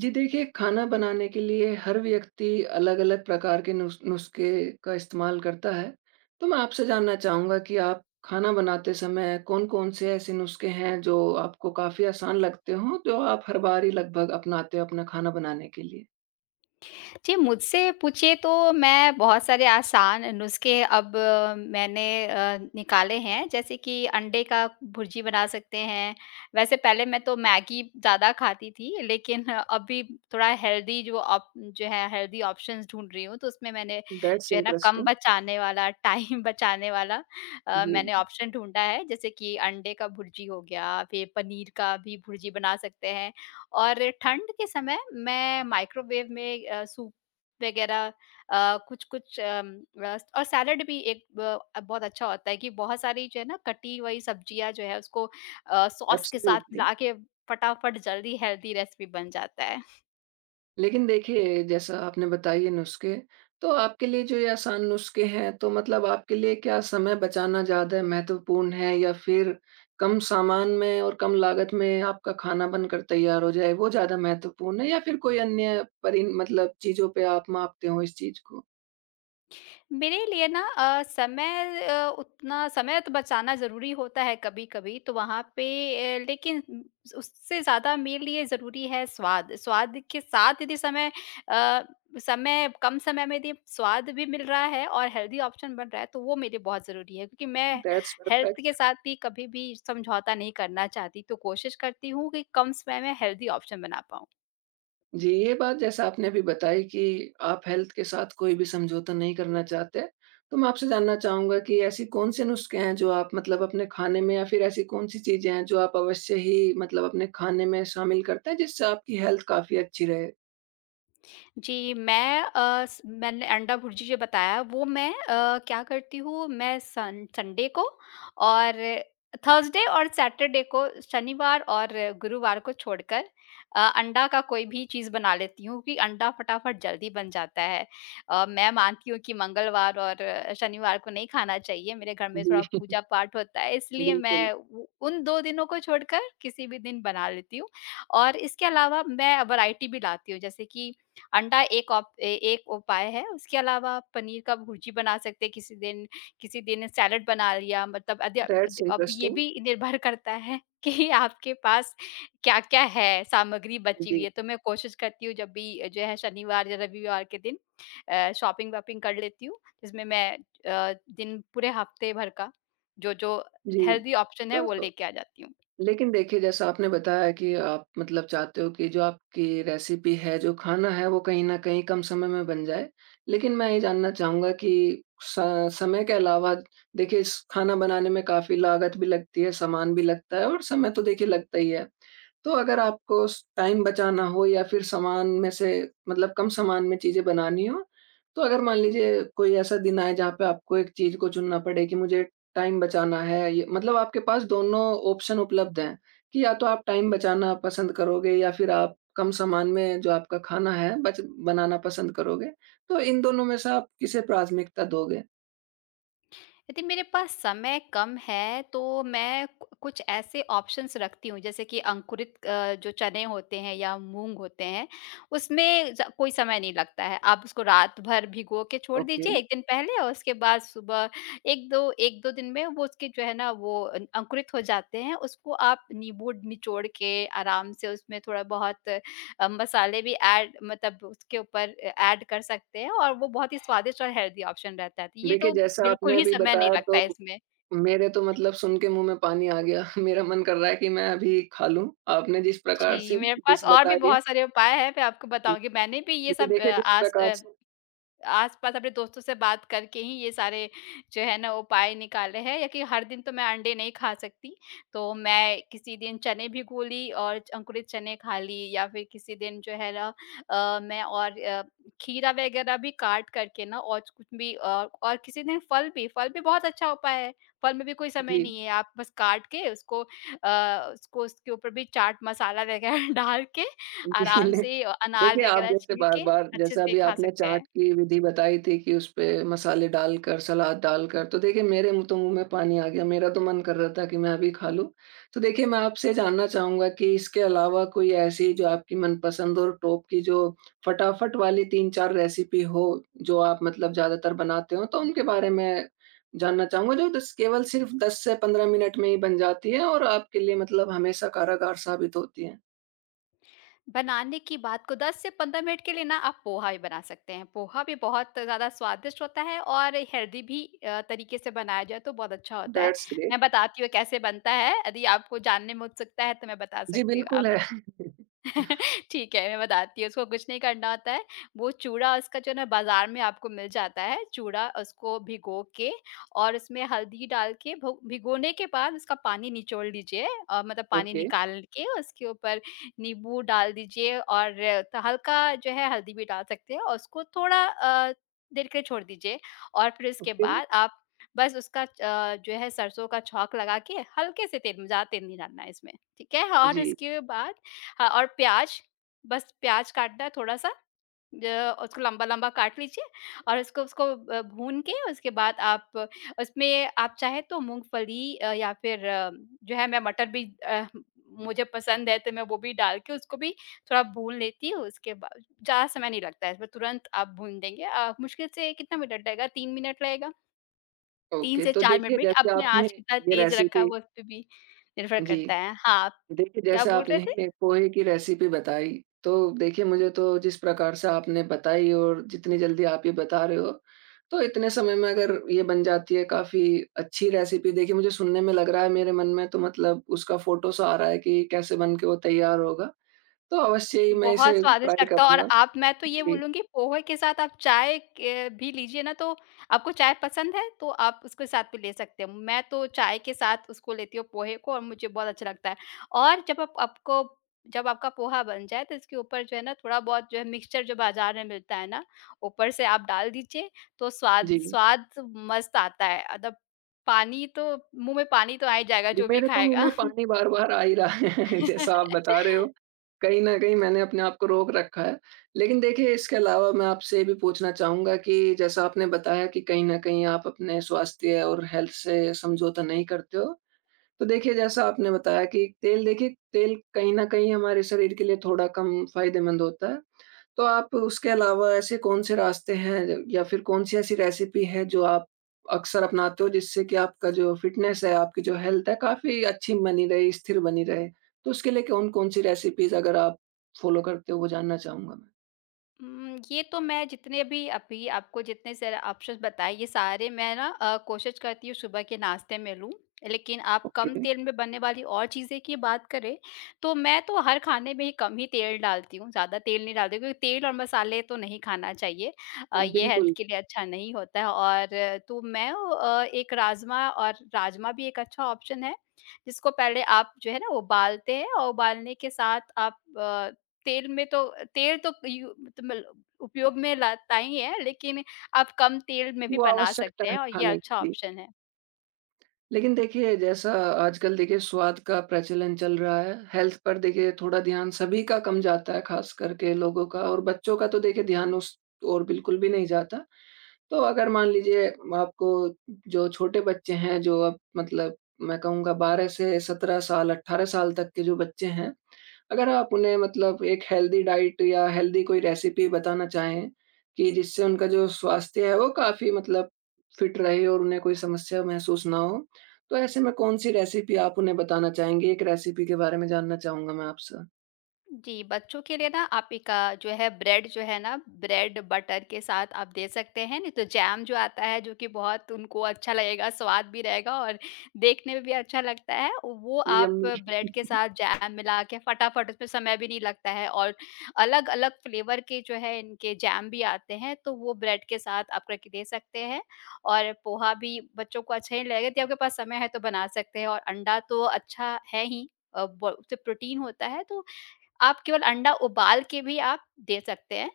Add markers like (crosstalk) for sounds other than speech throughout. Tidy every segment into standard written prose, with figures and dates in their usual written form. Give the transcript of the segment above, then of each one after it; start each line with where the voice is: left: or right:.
right: जी, देखिए, खाना बनाने के लिए हर व्यक्ति अलग-अलग प्रकार के नुस्खे का इस्तेमाल करता है। तो मैं आपसे जानना चाहूँगा कि आप खाना बनाते समय कौन-कौन से ऐसे नुस्खे हैं जो आपको काफ़ी आसान लगते हों, जो आप हर बार ही लगभग अपनाते हो अपना खाना बनाने के लिए?
left: जी, मुझसे पूछिए तो मैं बहुत सारे आसान नुस्खे अब मैंने निकाले हैं, जैसे कि अंडे का भुर्जी बना सकते हैं। वैसे पहले मैं तो मैगी ज़्यादा खाती थी, लेकिन अभी थोड़ा हेल्दी जो है हेल्दी ऑप्शंस ढूँढ रही हूँ, तो उसमें मैंने
right: दैट्स
left: जो है ना कम
right: इंटरेस्टिंग।
left: बचाने वाला, टाइम (laughs) बचाने वाला
right: जी,
left: मैंने ऑप्शन ढूँढा है, जैसे कि अंडे का भुर्जी हो गया, फिर पनीर का भी भुर्जी बना सकते हैं। और ठंड के समय मैं माइक्रोवेव में सूप वगैरह अ, कुछ-कुछ और सैलेड भी एक ब बहुत अच्छा होता है कि बहुत सारी जो है ना कटी हुई सब्जियाँ जो है उसको सॉस के साथ
right: एब्सोल्युटली।
left: मिला के फटाफट जल्दी हेल्दी रेसिपी बन जाता है।
right: लेकिन देखिए, जैसा आपने बताए ये नुस्खे, तो आपके लिए जो ये आसान नुस्खे हैं, तो मतलब आपके लिए क्या समय बचाना ज़्यादा महत्वपूर्ण है, या फिर कम सामान में और कम लागत में आपका खाना बनकर तैयार हो जाए, वो ज़्यादा महत्वपूर्ण है, या फिर कोई अन्य परि मतलब चीज़ों पे आप मापते हो इस चीज़ को?
left: मेरे लिए ना उतना समय तो बचाना ज़रूरी होता है कभी-कभी तो वहाँ पे लेकिन उससे ज़्यादा मेरे लिए ज़रूरी है स्वाद। स्वाद के साथ यदि अ, समय कम समय में यदि स्वाद भी मिल रहा है और हेल्दी ऑप्शन बन रहा है तो वो मेरे लिए बहुत ज़रूरी है क्योंकि मैं
right: दैट्स
left: हेल्थ के
right: परफेक्ट।
left: साथ भी कभी भी समझौता नहीं करना चाहती। तो कोशिश करती हूँ कि कम समय में हेल्दी ऑप्शन बना पाऊँ।
right: जी, ये बात जैसा आपने अभी बताई कि आप हेल्थ के साथ कोई भी समझौता नहीं करना चाहते। तो मैं आपसे जानना चाहूँगा कि ऐसी कौन-से नुस्खे हैं जो आप मतलब अपने खाने में, या फिर ऐसी कौन-सी चीज़ें हैं जो आप अवश्य ही मतलब अपने खाने में शामिल करते हैं, जिससे आपकी हेल्थ काफ़ी अच्छी रहे?
left: जी, मैं अ, स मैंने अंडा भुर्जी जो बताया वो मैं क्या करती हूँ मैं सन संडे को और थर्सडे और सैटरडे को शनिवार और गुरुवार को छोड़कर अंडा का कोई भी चीज़ बना लेती हूँ कि अंडा फटाफट जल्दी बन जाता है। मैं मानती हूँ कि मंगलवार और शनिवार को नहीं खाना चाहिए, मेरे घर में थोड़ा
right: जी,
left: पूजा-पाठ होता है
right: (laughs)
left: इसलिए
right: बिल्कुल।
left: मैं उ उन 2 दिनों को छोड़कर किसी भी दिन बना लेती हूँ। और इसके अलावा मैं वैरायटी भी लाती हूँ जैसे कि अंडा एक ऑप ए एक उपाय है, उसके अलावा आप पनीर का भुर्जी बना सकते हैं किसी दिन सैलेड बना लिया मतलब अद्य अद
right: दैट्स
left: अब ये
right: इंटरेस्टिंग।
left: भी निर्भर करता है कि (laughs) आपके पास क्या-क्या है सामग्री बची हुई
right: जी,
left: है। तो मैं कोशिश करती हूँ जब भी जो है शनिवार या रविवार के दिन शॉपिंग-वॉपिंग कर लेती हूँ, जिसमें मैं दिन पूरे हफ्ते भर का जो-जो
right: जी।
left: हेल्दी ऑप्शन है वो
right: तो
left: लेके आ जाती हूँ।
right: लेकिन देखिए, जैसा आपने बताया कि आप मतलब चाहते हो कि जो आपकी रेसिपी है, जो खाना है, वो कहीं न कहीं कम समय में बन जाए। लेकिन मैं ये जानना चाहूँगा कि स समय के अलावा, देखिए स खाना बनाने में काफ़ी लागत भी लगती है, सामान भी लगता है, और समय तो देखिए लगता ही है। तो अगर आपको स टाइम बचाना हो, या फिर सामान में से मतलब कम सामान में चीज़ें बनानी हो, तो अगर मान लीजिए कोई ऐसा दिन आए जहाँ पे आपको एक चीज़ को चुनना पड़े कि मुझे टाइम बचाना है, ये मतलब आपके पास दोनों ऑप्शन उपलब्ध हैं कि या तो आप टाइम बचाना पसंद करोगे, या फिर आप कम सामान में जो आपका खाना है बच बनाना पसंद करोगे। तो इन दोनों में से आप किसे प्राथमिकता दोगे?
left: यदि मेरे पास समय कम है तो मैं कु कुछ ऐसे ऑप्शंस रखती हूँ जैसे कि अंकुरित जो चने होते हैं या मूँग होते हैं, उसमें ज कोई समय नहीं लगता है। आप उसको रात भर भिगो के छोड़
right: ओके।
left: दीजिए 1 दिन पहले और उसके बाद सुबह 1-2 दिन में वो उसके जो है ना वो अंकुरित हो जाते हैं। उसको आप निबूड निचोड़ के आराम से उसमें थोड़ा-बहुत मसाले भी ऐड मतलब उसके ऊपर ऐड कर सकते हैं और वो बहुत ही स्वादिष्ट और हेल्दी ऑप्शन रहता है। तो ये
right: देखिए,
left: तो
right: जैसा
left: बिल्कुल
right: आपने
left: ही
right: अभी
left: समय नहीं
right: बताया,
left: लगता है
right: तो
left: इसमें।
right: मेरे तो मतलब सुन के मुँह में पानी आ गया। (laughs) मेरा मन कर रहा है कि मैं अभी खा लूँ। आपने जिस प्रकार
left: जी,
right: से
left: मेरे पास
right: डिश
left: और भी
right: बताई है।
left: बहुत सारे उपाय हैं, मैं आपको
right: जी,
left: बताऊँगी। मैंने भी ये
right: क्योंकि
left: सब
right: देखिए जिस
left: आज
right: प्रकार से।
left: आस-पास अपने दोस्तों से बात करके ही ये सारे जो है ना उपाय निकाले हैं। या कि हर दिन तो मैं अंडे नहीं खा सकती, तो मैं किसी दिन चने भिगो ली और अंकुरित चने खा ली या फिर किसी दिन जो है ना अ, मैं और अ, खीरा वगैरह भी काट करके ना और कुछ भी और किसी दिन फल भी बहुत अच्छा उपाय है, फल में भी कोई समय
right: जी,
left: नहीं है, आप बस काट के उसको उसको उसके ऊपर भी चाट मसाला वगैरह (laughs) डाल के
right: (laughs) जी
left: आराम
right: ले
left: से अनार
right: देखिए, आप
left: वगैरह
right: जैसे
left: छील के
right: बार-बार,
left: अच्छे
right: जैसे
left: से
right: अभी
left: खा
right: आपने
left: सकते
right: चाट
left: हैं।
right: की विधि बताई थी कि उसपे मसाले डालकर, सलाद डालकर, तो देखिए मेरे मुँह, तो मुँह में पानी आ गया। मेरा तो मन कर रहा था कि मैं अभी खा लूँ। तो देखिए, मैं आपसे जानना चाहूँगा कि इसके अलावा कोई ऐसी जो आपकी मनपसंद और टॉप की जो फटाफट वाली 3-4 रेसिपी हो, जो आप मतलब ज़्यादातर बनाते हो, तो उनके बारे में जानना चाहूँगा, जो दस केवल सिर्फ़ 10 से 15 मिनट में ही बन जाती है और आपके लिए मतलब हमेशा कारागार साबित होती है।
left: बनाने की बात को 10 से 15 मिनट के लिए ना आप पोहा भी बना सकते हैं। पोहा भी बहुत ज़्यादा स्वादिष्ट होता है और हेल्दी भी तरीके से बनाया जाए तो बहुत अच्छा होता है।
right: That's great.
left: मैं बताती हूँ कैसे बनता है, यदि आपको जानने में उत्सुकता है तो मैं बता
right: जी,
left: सकती हूँ।
right: बिल्कुल
left: आप
right: है।
left: बत
right: (laughs)
left: (laughs) ठीक है, मैं बताती हूँ उसको कुछ नहीं करना होता है, वो चूड़ा उसका जो है ना बाज़ार में आपको मिल जाता है, चूड़ा उसको भिगो के और उसमें हल्दी डाल के भो भिगोने के बाद उसका पानी निचोड़ लीजिए, मतलब पानी
right: ओके,
left: निकाल के उसके ऊपर नींबू डाल दीजिए और त हल्का जो है हल्दी भी डाल सकते हैं और उसको थोड़ा देर के लिए छोड़ दीजिए। और फिर
right: और
left: उसके
right: फिर?
left: बाद आप बस उसका जो है सरसों का छौंक लगा के हल्के से तेल में, ज़्यादा तेल नहीं डालना है इसमें, ठीक है? और
right: जी,
left: उसके बाद हाँ, और प्याज़, बस प्याज़ काटना है थोड़ा-सा, ज उसको लंबा-लंबा काट लीजिए और उसको उसको भून के उसके बाद आप उसमें आप चाहे तो मूँगफली या फिर जो है मैं मटर भी मुझे पसंद है तो मैं वो भी डाल के उसको भी थोड़ा भून लेती हूँ। उसके बाद ज़्यादा समय नहीं लगता है इसमें, तुरंत आप भून देंगे। मुश्किल से कितना मिनट लगेगा, 3 मिनट लगेगा, 3
right: ओके।
left: से
right: तो
left: 4 मिनट
right: देखिए
left: में।
right: जैसे
left: आपने
right: आपने
left: आँच कितना
right: ये
left: तेज़ रखा
right: रेसिपी
left: है वो उस पे भी निर्भर करता
right: जी,
left: है। हाँ, आप
right: देखिए
left: क्या
right: जैसे
left: बोल रहे
right: आपने
left: थे?
right: ये पोहे की रेसिपी बताई, तो देखिए मुझे तो जिस प्रकार से आपने बताई और जितनी जल्दी आप ये बता रहे हो, तो इतने समय में अगर ये बन जाती है काफ़ी अच्छी रेसिपी, देखिए मुझे सुनने में लग रहा है, मेरे मन में तो मतलब उसका फ़ोटो सा आ रहा है कि कैसे बन के वो तैयार होगा, तो अवश्य ही
left: ये
right: मैं
left: बहुत
right: इसे
left: स्वादिष्ट
right: ट्राई
left: लगता है और
right: करूँगा।
left: आप, मैं तो ये
right: जी,
left: बोलूँगी पोहे के साथ आप चाय के भी लीजिए ना, तो आपको चाय पसंद है तो आप उसके साथ भी ले सकते हो। मैं तो चाय के साथ उसको लेती हूँ पोहे को, और मुझे बहुत अच्छा लगता है। और जब आप आपको जब आपका पोहा बन जाए तो इसके ऊपर जो है ना थोड़ा-बहुत जो है मिक्सचर जो बाज़ार में मिलता है ना, ऊपर से आप डाल दीजिए तो स्वाद
right: जी।
left: स्वाद मस्त आता है। अदब पानी तो मुँह में पानी तो आ ही जाएगा
right: जी,
left: जो भी
right: मेरे तो मुँह
left: खाएगा।
right: में पानी बार-बार आ ही रहा है (laughs) जैसा आप बता रहे हो।
left: (laughs)
right: कहीं न कहीं मैंने अपने आप को रोक रखा है। लेकिन देखिए, इसके अलावा मैं आपसे ये भी पूछना चाहूँगा कि जैसा आपने बताया कि कहीं न कहीं आप अपने स्वास्थ्य और हेल्थ से समझौता नहीं करते हो। तो देखिए, जैसा आपने बताया कि तेल, देखिए तेल कहीं न कहीं हमारे शरीर के लिए थोड़ा कम फ़ायदेमंद होता है। तो आप उसके अलावा ऐसे कौन-से रास्ते हैं, या फिर कौन-सी ऐसी रेसिपी है जो आप अक्सर अपनाते हो जिससे कि आपका जो फ़िटनेस है, आपकी जो हेल्थ है काफ़ी अच्छी बनी रहे, स्थिर बनी रहे? तो उसके लिए कौन-कौन सी रेसिपीज़ अगर आप फ़ॉलो करते हो, वो जानना चाहूँगा मैं?
left: ये तो मैं जितने भी अभी आपको जितने सारे ऑप्शंस बताए, ये सारे मैं ना कोशिश करती हूँ सुबह के नाश्ते में लूँ। लेकिन आप कम
right: ओके।
left: तेल में बनने वाली और चीज़ें की बात करें, तो मैं तो हर खाने में ही कम ही तेल डालती हूँ, ज़्यादा तेल नहीं डालती क्योंकि तेल और मसाले तो नहीं खाना चाहिए। ये हेल्थ
right: बिल्कुल,
left: के लिए अच्छा नहीं होता है। और तो मैं एक राजमा, और राजमा भी एक अच्छा ऑप्शन है, जिसको पहले आप जो है ना उबालते हैं और उबालने के साथ आप तेल में तो, तेल तो यू मतलब उपयोग में लाता ही है, लेकिन आप कम तेल में भी
right: वो
left: बना
right: आवश्यकता
left: सकते
right: है
left: हैं और ये
right: खाने
left: अच्छा
right: की।
left: ऑप्शन है।
right: लेकिन देखिए, जैसा आजकल देखिए स्वाद का प्रचलन चल रहा है, हेल्थ पर देखिए थोड़ा ध्यान सभी का कम जाता है, ख़ास करके लोगों का, और बच्चों का तो देखिए ध्यान उस ओर बिल्कुल भी नहीं जाता। तो अगर मान लीजिए आपको जो छोटे बच्चे हैं, जो अब मतलब मैं कहूँगा 12 से 17 साल, 18 साल तक के जो बच्चे हैं, अगर आप उन्हें मतलब एक हेल्दी डाइट या हेल्दी कोई रेसिपी बताना चाहें कि जिससे उनका जो स्वास्थ्य है वो काफ़ी मतलब फिट रहे और उन्हें कोई समस्या महसूस ना हो, तो ऐसे में कौन-सी रेसिपी आप उन्हें बताना चाहेंगे? एक रेसिपी के बारे में जानना चाहूँगा मैं आपसे?
left: जी, बच्चों के लिए ना आप एक जो है ब्रेड जो है ना ब्रेड बटर के साथ आप दे सकते हैं, नहीं तो जैम जो आता है जो कि बहुत उनको अच्छा लगेगा, स्वाद भी रहेगा और देखने में भी अच्छा लगता है। वो आप
right: यम्मी।
left: ब्रेड के साथ जैम मिला के फटाफट, उसमें समय भी नहीं लगता है, और अलग-अलग फ्लेवर के जो है इनके जैम भी आते हैं, तो वो ब्रेड के साथ आप करके दे सकते हैं। और पोहा भी बच्चों को अच्छा ही लगेगा, यदि आपके पास समय है तो बना सकते हैं, और अंडा तो अच्छा है ही अ, ब उससे प्रोटीन होता है तो आप केवल अंडा उबाल के भी आप दे सकते हैं।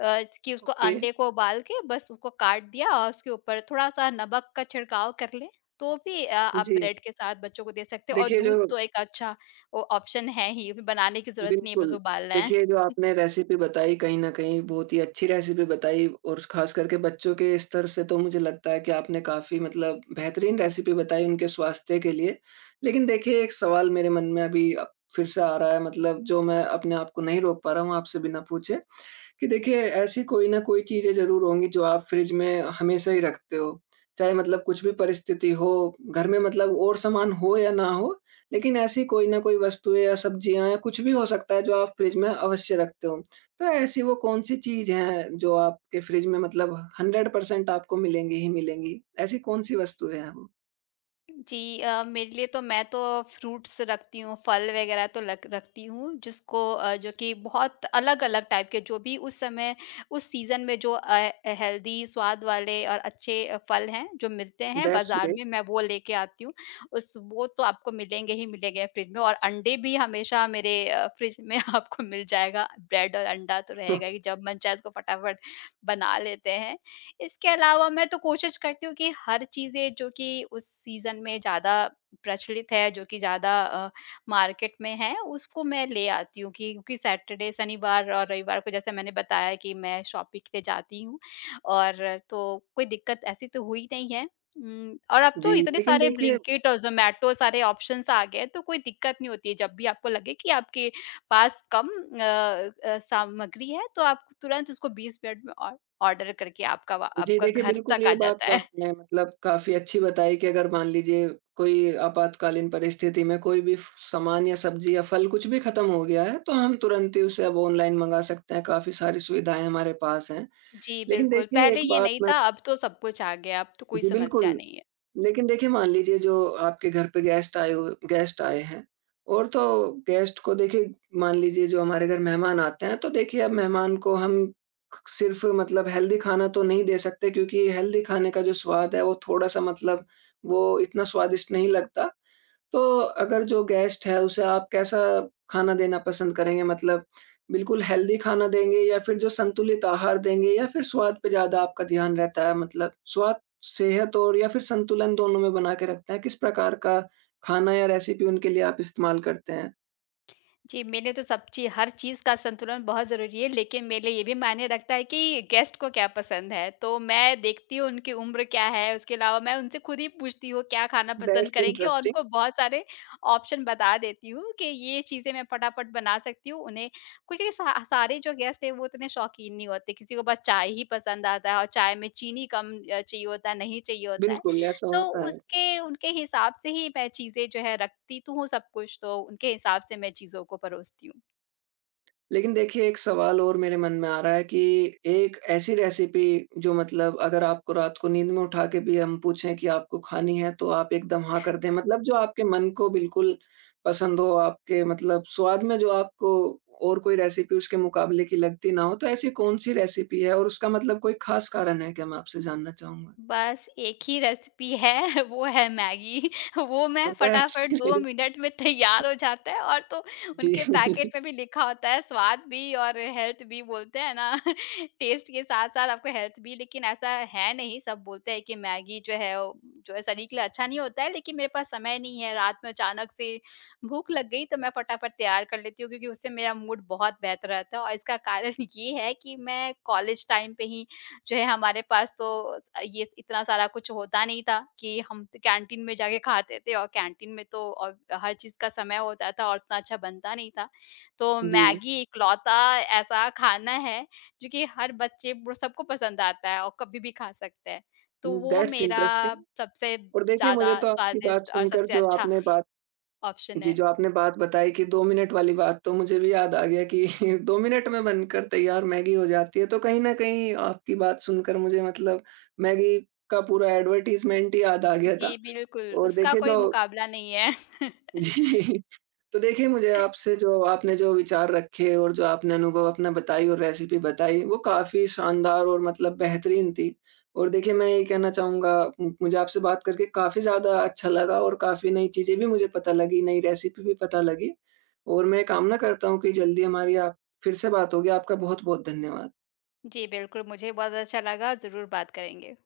left: कि उसको
right: ओके,
left: अंडे को उबाल के बस उसको काट दिया और उसके ऊपर थोड़ा-सा नमक का छिड़काव कर लें, तो भी आप
right: जी।
left: ब्रेड के साथ बच्चों को दे सकते हैं। और
right: देखिए जो
left: दूध तो एक अच्छा वो ऑप्शन है ही, बनाने की ज़रूरत नहीं है, बस
right: बिल्कुल।
left: उबालना है।
right: देखिए, जो आपने रेसिपी बताई कहीं न कहीं बहुत ही अच्छी रेसिपी बताई, और ख़ास करके बच्चों के स्तर से तो मुझे लगता है कि आपने काफ़ी मतलब बेहतरीन रेसिपी बताई उनके स्वास्थ्य के लिए। लेकिन देखिए, एक सवाल मेरे मन में अभी फिर से आ रहा है, मतलब जो मैं अपने आप को नहीं रोक पा रहा हूँ आपसे बिना पूछे, कि देखिए ऐसी कोई न कोई चीज़ें ज़रूर होंगी जो आप फ्रिज में हमेशा ही रखते हो। चाहे मतलब कुछ भी परिस्थिति हो, घर में मतलब और सामान हो या ना हो, लेकिन ऐसी कोई ना कोई वस्तुएँ या सब्जियाँ या कुछ भी हो सकता है जो आप फ्रिज में अवश्य रखते हो। तो ऐसी वो कौन-सी चीज़ है जो आपके फ्रिज में मतलब 100% आपको मिलेंगी ही मिलेंगी? ऐसी कौन-सी वस्तुएँ हैं वो?
left: जी, मेरे लिए तो मैं तो फ्रूट्स रखती हूँ, फल वगैरह तो लक रखती हूँ, जिसको जो कि बहुत अलग-अलग टाइप के, जो भी उस समय, उस सीज़न में जो हेल्दी, स्वाद वाले और अच्छे फल हैं, जो मिलते हैं
right: दैट्स
left: बाज़ार
right: ग्रेट।
left: में, मैं वो लेके आती हूँ। उस वो तो आपको मिलेंगे ही मिलेंगे फ्रिज में, और अंडे भी हमेशा मेरे फ्रिज में (laughs) आपको मिल जाएगा, ब्रेड और अंडा तो रहेगा ही,
right: (laughs)
left: जब मन चाहे उसको फटाफट बना लेते हैं। इसके अलावा मैं तो कोशिश करती हूँ कि हर चीज़ें जो कि उस सीज़न में ज़्यादा प्रचलित है, जो कि ज़्यादा मार्केट में है, उसको मैं ले आती हूँ, कि क्योंकि सैटरडे, शनिवार और रविवार को जैसे मैंने बताया कि मैं शॉपिंग के लिए जाती हूँ, और तो कोई दिक्कत ऐसी तो हुई नहीं है। और अब तो
right: जी,
left: इतने
right: लेकिन
left: सारे
right: देखिए।
left: ब्लिंकिट और ज़ोमैटो सारे ऑप्शंस आ गए हैं, तो कोई दिक्कत नहीं होती है। जब भी आपको लगे कि आपके पास कम सामग्री है, तो आप तुरंत उसको 20 मिनट में ऑ ऑर्डर करके आपका वा
right: जी,
left: आपका
right: देखिए
left: घर
right: बिल्कुल,
left: तक
right: ये
left: आ
right: बात
left: जाता
right: तो
left: है।
right: आपने मतलब काफ़ी अच्छी बताई कि अगर मान लीजिए कोई आपातकालीन परिस्थिति में कोई भी फ सामान या सब्ज़ी या फल कुछ भी ख़त्म हो गया है, तो हम तुरंत ही उसे अब ऑनलाइन मँगा सकते हैं, काफ़ी सारी सुविधाएँ हमारे पास हैं।
left: जी,
right: लेकिन
left: बिल्कुल,
right: देखिए
left: पहले
right: एक
left: ये
right: बात
left: नहीं
right: मैं
left: था, अब तो सब कुछ आ गया, अब तो कोई
right: जी, बिल्कुल।
left: समस्या नहीं है।
right: लेकिन देखिए, मान लीजिए जो आपके घर पे गेस्ट आए हैं, और तो गेस्ट को देखिए, मान लीजिए जो हमारे घर मेहमान आते हैं, तो देखिए अब मेहमान को हम सिर्फ़ मतलब हेल्दी खाना तो नहीं दे सकते, क्योंकि हेल्दी खाने का जो स्वाद है वो थोड़ा-सा मतलब वो इतना स्वादिष्ट नहीं लगता, तो अगर जो गेस्ट है उसे आप कैसा खाना देना पसंद करेंगे? मतलब बिल्कुल हेल्दी खाना देंगे, या फिर जो संतुलित आहार देंगे, या फिर स्वाद पे ज़्यादा आपका ध्यान रहता है? मतलब स्वाद, सेहत, और या फिर संतुलन दोनों में बना के रखते हैं, किस प्रकार का खाना या रेसिपी उनके लिए आप इस्तेमाल करते हैं?
left: जी, मेरे तो सब ची हर चीज़ का संतुलन बहुत ज़रूरी है, लेकिन मेरे लिए ये भी मायने रखता है कि गेस्ट को क्या पसंद है। तो मैं देखती हूँ उनकी उम्र क्या है, उसके अलावा मैं उनसे खुद ही पूछती हूँ क्या खाना पसंद
right: दैट्स
left: करेंगे, और
right: इंटरेस्टिंग।
left: उनको बहुत सारे ऑप्शन बता देती हूँ कि ये चीज़ें मैं फटाफट बना सकती हूँ उन्हें, क्योंकि सा सारे जो गेस्ट हैं वो इतने शौकीन नहीं होते, किसी को बस चाय ही पसंद आता है, और चाय में चीनी कम चाहिए होता है, नहीं चाहिए होता है।
right: बिल्कुल, ऐसा
left: तो
right: होता है।
left: उसके उनके हिसाब से ही मैं चीज़ें जो है रखती तो हूँ सब कुछ, तो उनके हिसाब से मैं चीज़ों को परोसती हूँ।
right: लेकिन देखिए, एक सवाल और मेरे मन में आ रहा है कि एक ऐसी रेसिपी, जो मतलब अगर आपको रात को नींद में उठा के भी हम पूछें कि आपको खानी है, तो आप एकदम हाँ कर दें। मतलब जो आपके मन को बिल्कुल पसंद हो, आपके मतलब स्वाद में जो आपको और कोई रेसिपी उसके मुकाबले की लगती ना हो, तो ऐसी कौन-सी रेसिपी है, और उसका मतलब कोई ख़ास कारण है क्या? मैं आपसे जानना चाहूँगा।
left: बस एक ही रेसिपी है, (laughs) वो है मैगी। (laughs) वो मैं
right: दैट्स
left: फटाफट
right: (laughs)
left: 2
right: ग्रेट।
left: मिनट में तैयार हो जाता है, और तो
right: जी।
left: उनके पैकेट
right: (laughs)
left: में भी लिखा होता है स्वाद भी और हेल्थ भी, बोलते हैं ना, (laughs) टेस्ट के साथ-साथ आपको हेल्थ भी। लेकिन ऐसा है नहीं, सब बोलते हैं कि मैगी जो है वो जो है शरीर के लिए अच्छा नहीं होता है, लेकिन मेरे पास समय नहीं है रात में, अचानक से भूख लग गई तो मैं फटाफट तैयार कर लेती हूँ, क्योंकि उससे मेरा मूड बहुत बेहतर रहता है। और इसका कारण (laughs) ये है कि मैं कॉलेज टाइम पे ही जो है हमारे पास तो ये इतना सारा कुछ होता नहीं था कि हम तो कैंटीन में जाके खाते थे, और कैंटीन में तो और हर चीज़ का समय होता था और उतना अच्छा बनता नहीं था। तो
right: जी,
left: मैगी इकलौता ऐसा खाना है जो कि हर बच्चे बु सबको पसंद आता है और कभी भी खा सकते हैं। तो वो
right: दैट्स
left: मेरा
right: इंटरेस्टिंग।
left: सबसे
right: और देखिए, मुझे
left: ज़्यादा
right: तो आपकी बात
left: स्वादिष्ट और
right: सुनकर
left: सबसे
right: जो
left: अच्छा
right: आपने बात
left: ऑप्शन
right: जी,
left: है।
right: जो आपने बात बताई कि 2 मिनट वाली बात, तो मुझे भी याद आ गया कि (laughs) 2 मिनट में बनकर तैयार मैगी हो जाती है। तो कहीं न कहीं आपकी बात सुनकर मुझे मतलब मैगी का पूरा एडवर्टाइज़मेंट ही याद आ गया
left: जी,
right: था।
left: बिल्कुल,
right: और
left: उसका
right: देखिए
left: कोई
right: जो
left: मुकाबला नहीं है।
right: (laughs)
left: (laughs)
right: जी। तो देखिए मुझे आपसे जो आपने जो विचार रखे, और जो आपने अनुभव अपना बताई और रेसिपी बताई, वो काफ़ी शानदार और मतलब बेहतरीन थी। और देखिए मैं यही कहना चाहूँगा, मुझे आपसे बात करके काफ़ी ज़्यादा अच्छा लगा, और काफ़ी नई चीज़ें भी मुझे पता लगी, नई रेसिपी भी पता लगी। और मैं कामना करता हूँ कि जल्दी हमारी आप फिर से बात होगी। आपका बहुत-बहुत धन्यवाद।
left: जी, बिल्कुल, मुझे बहुत अच्छा लगा, ज़रूर बात करेंगे।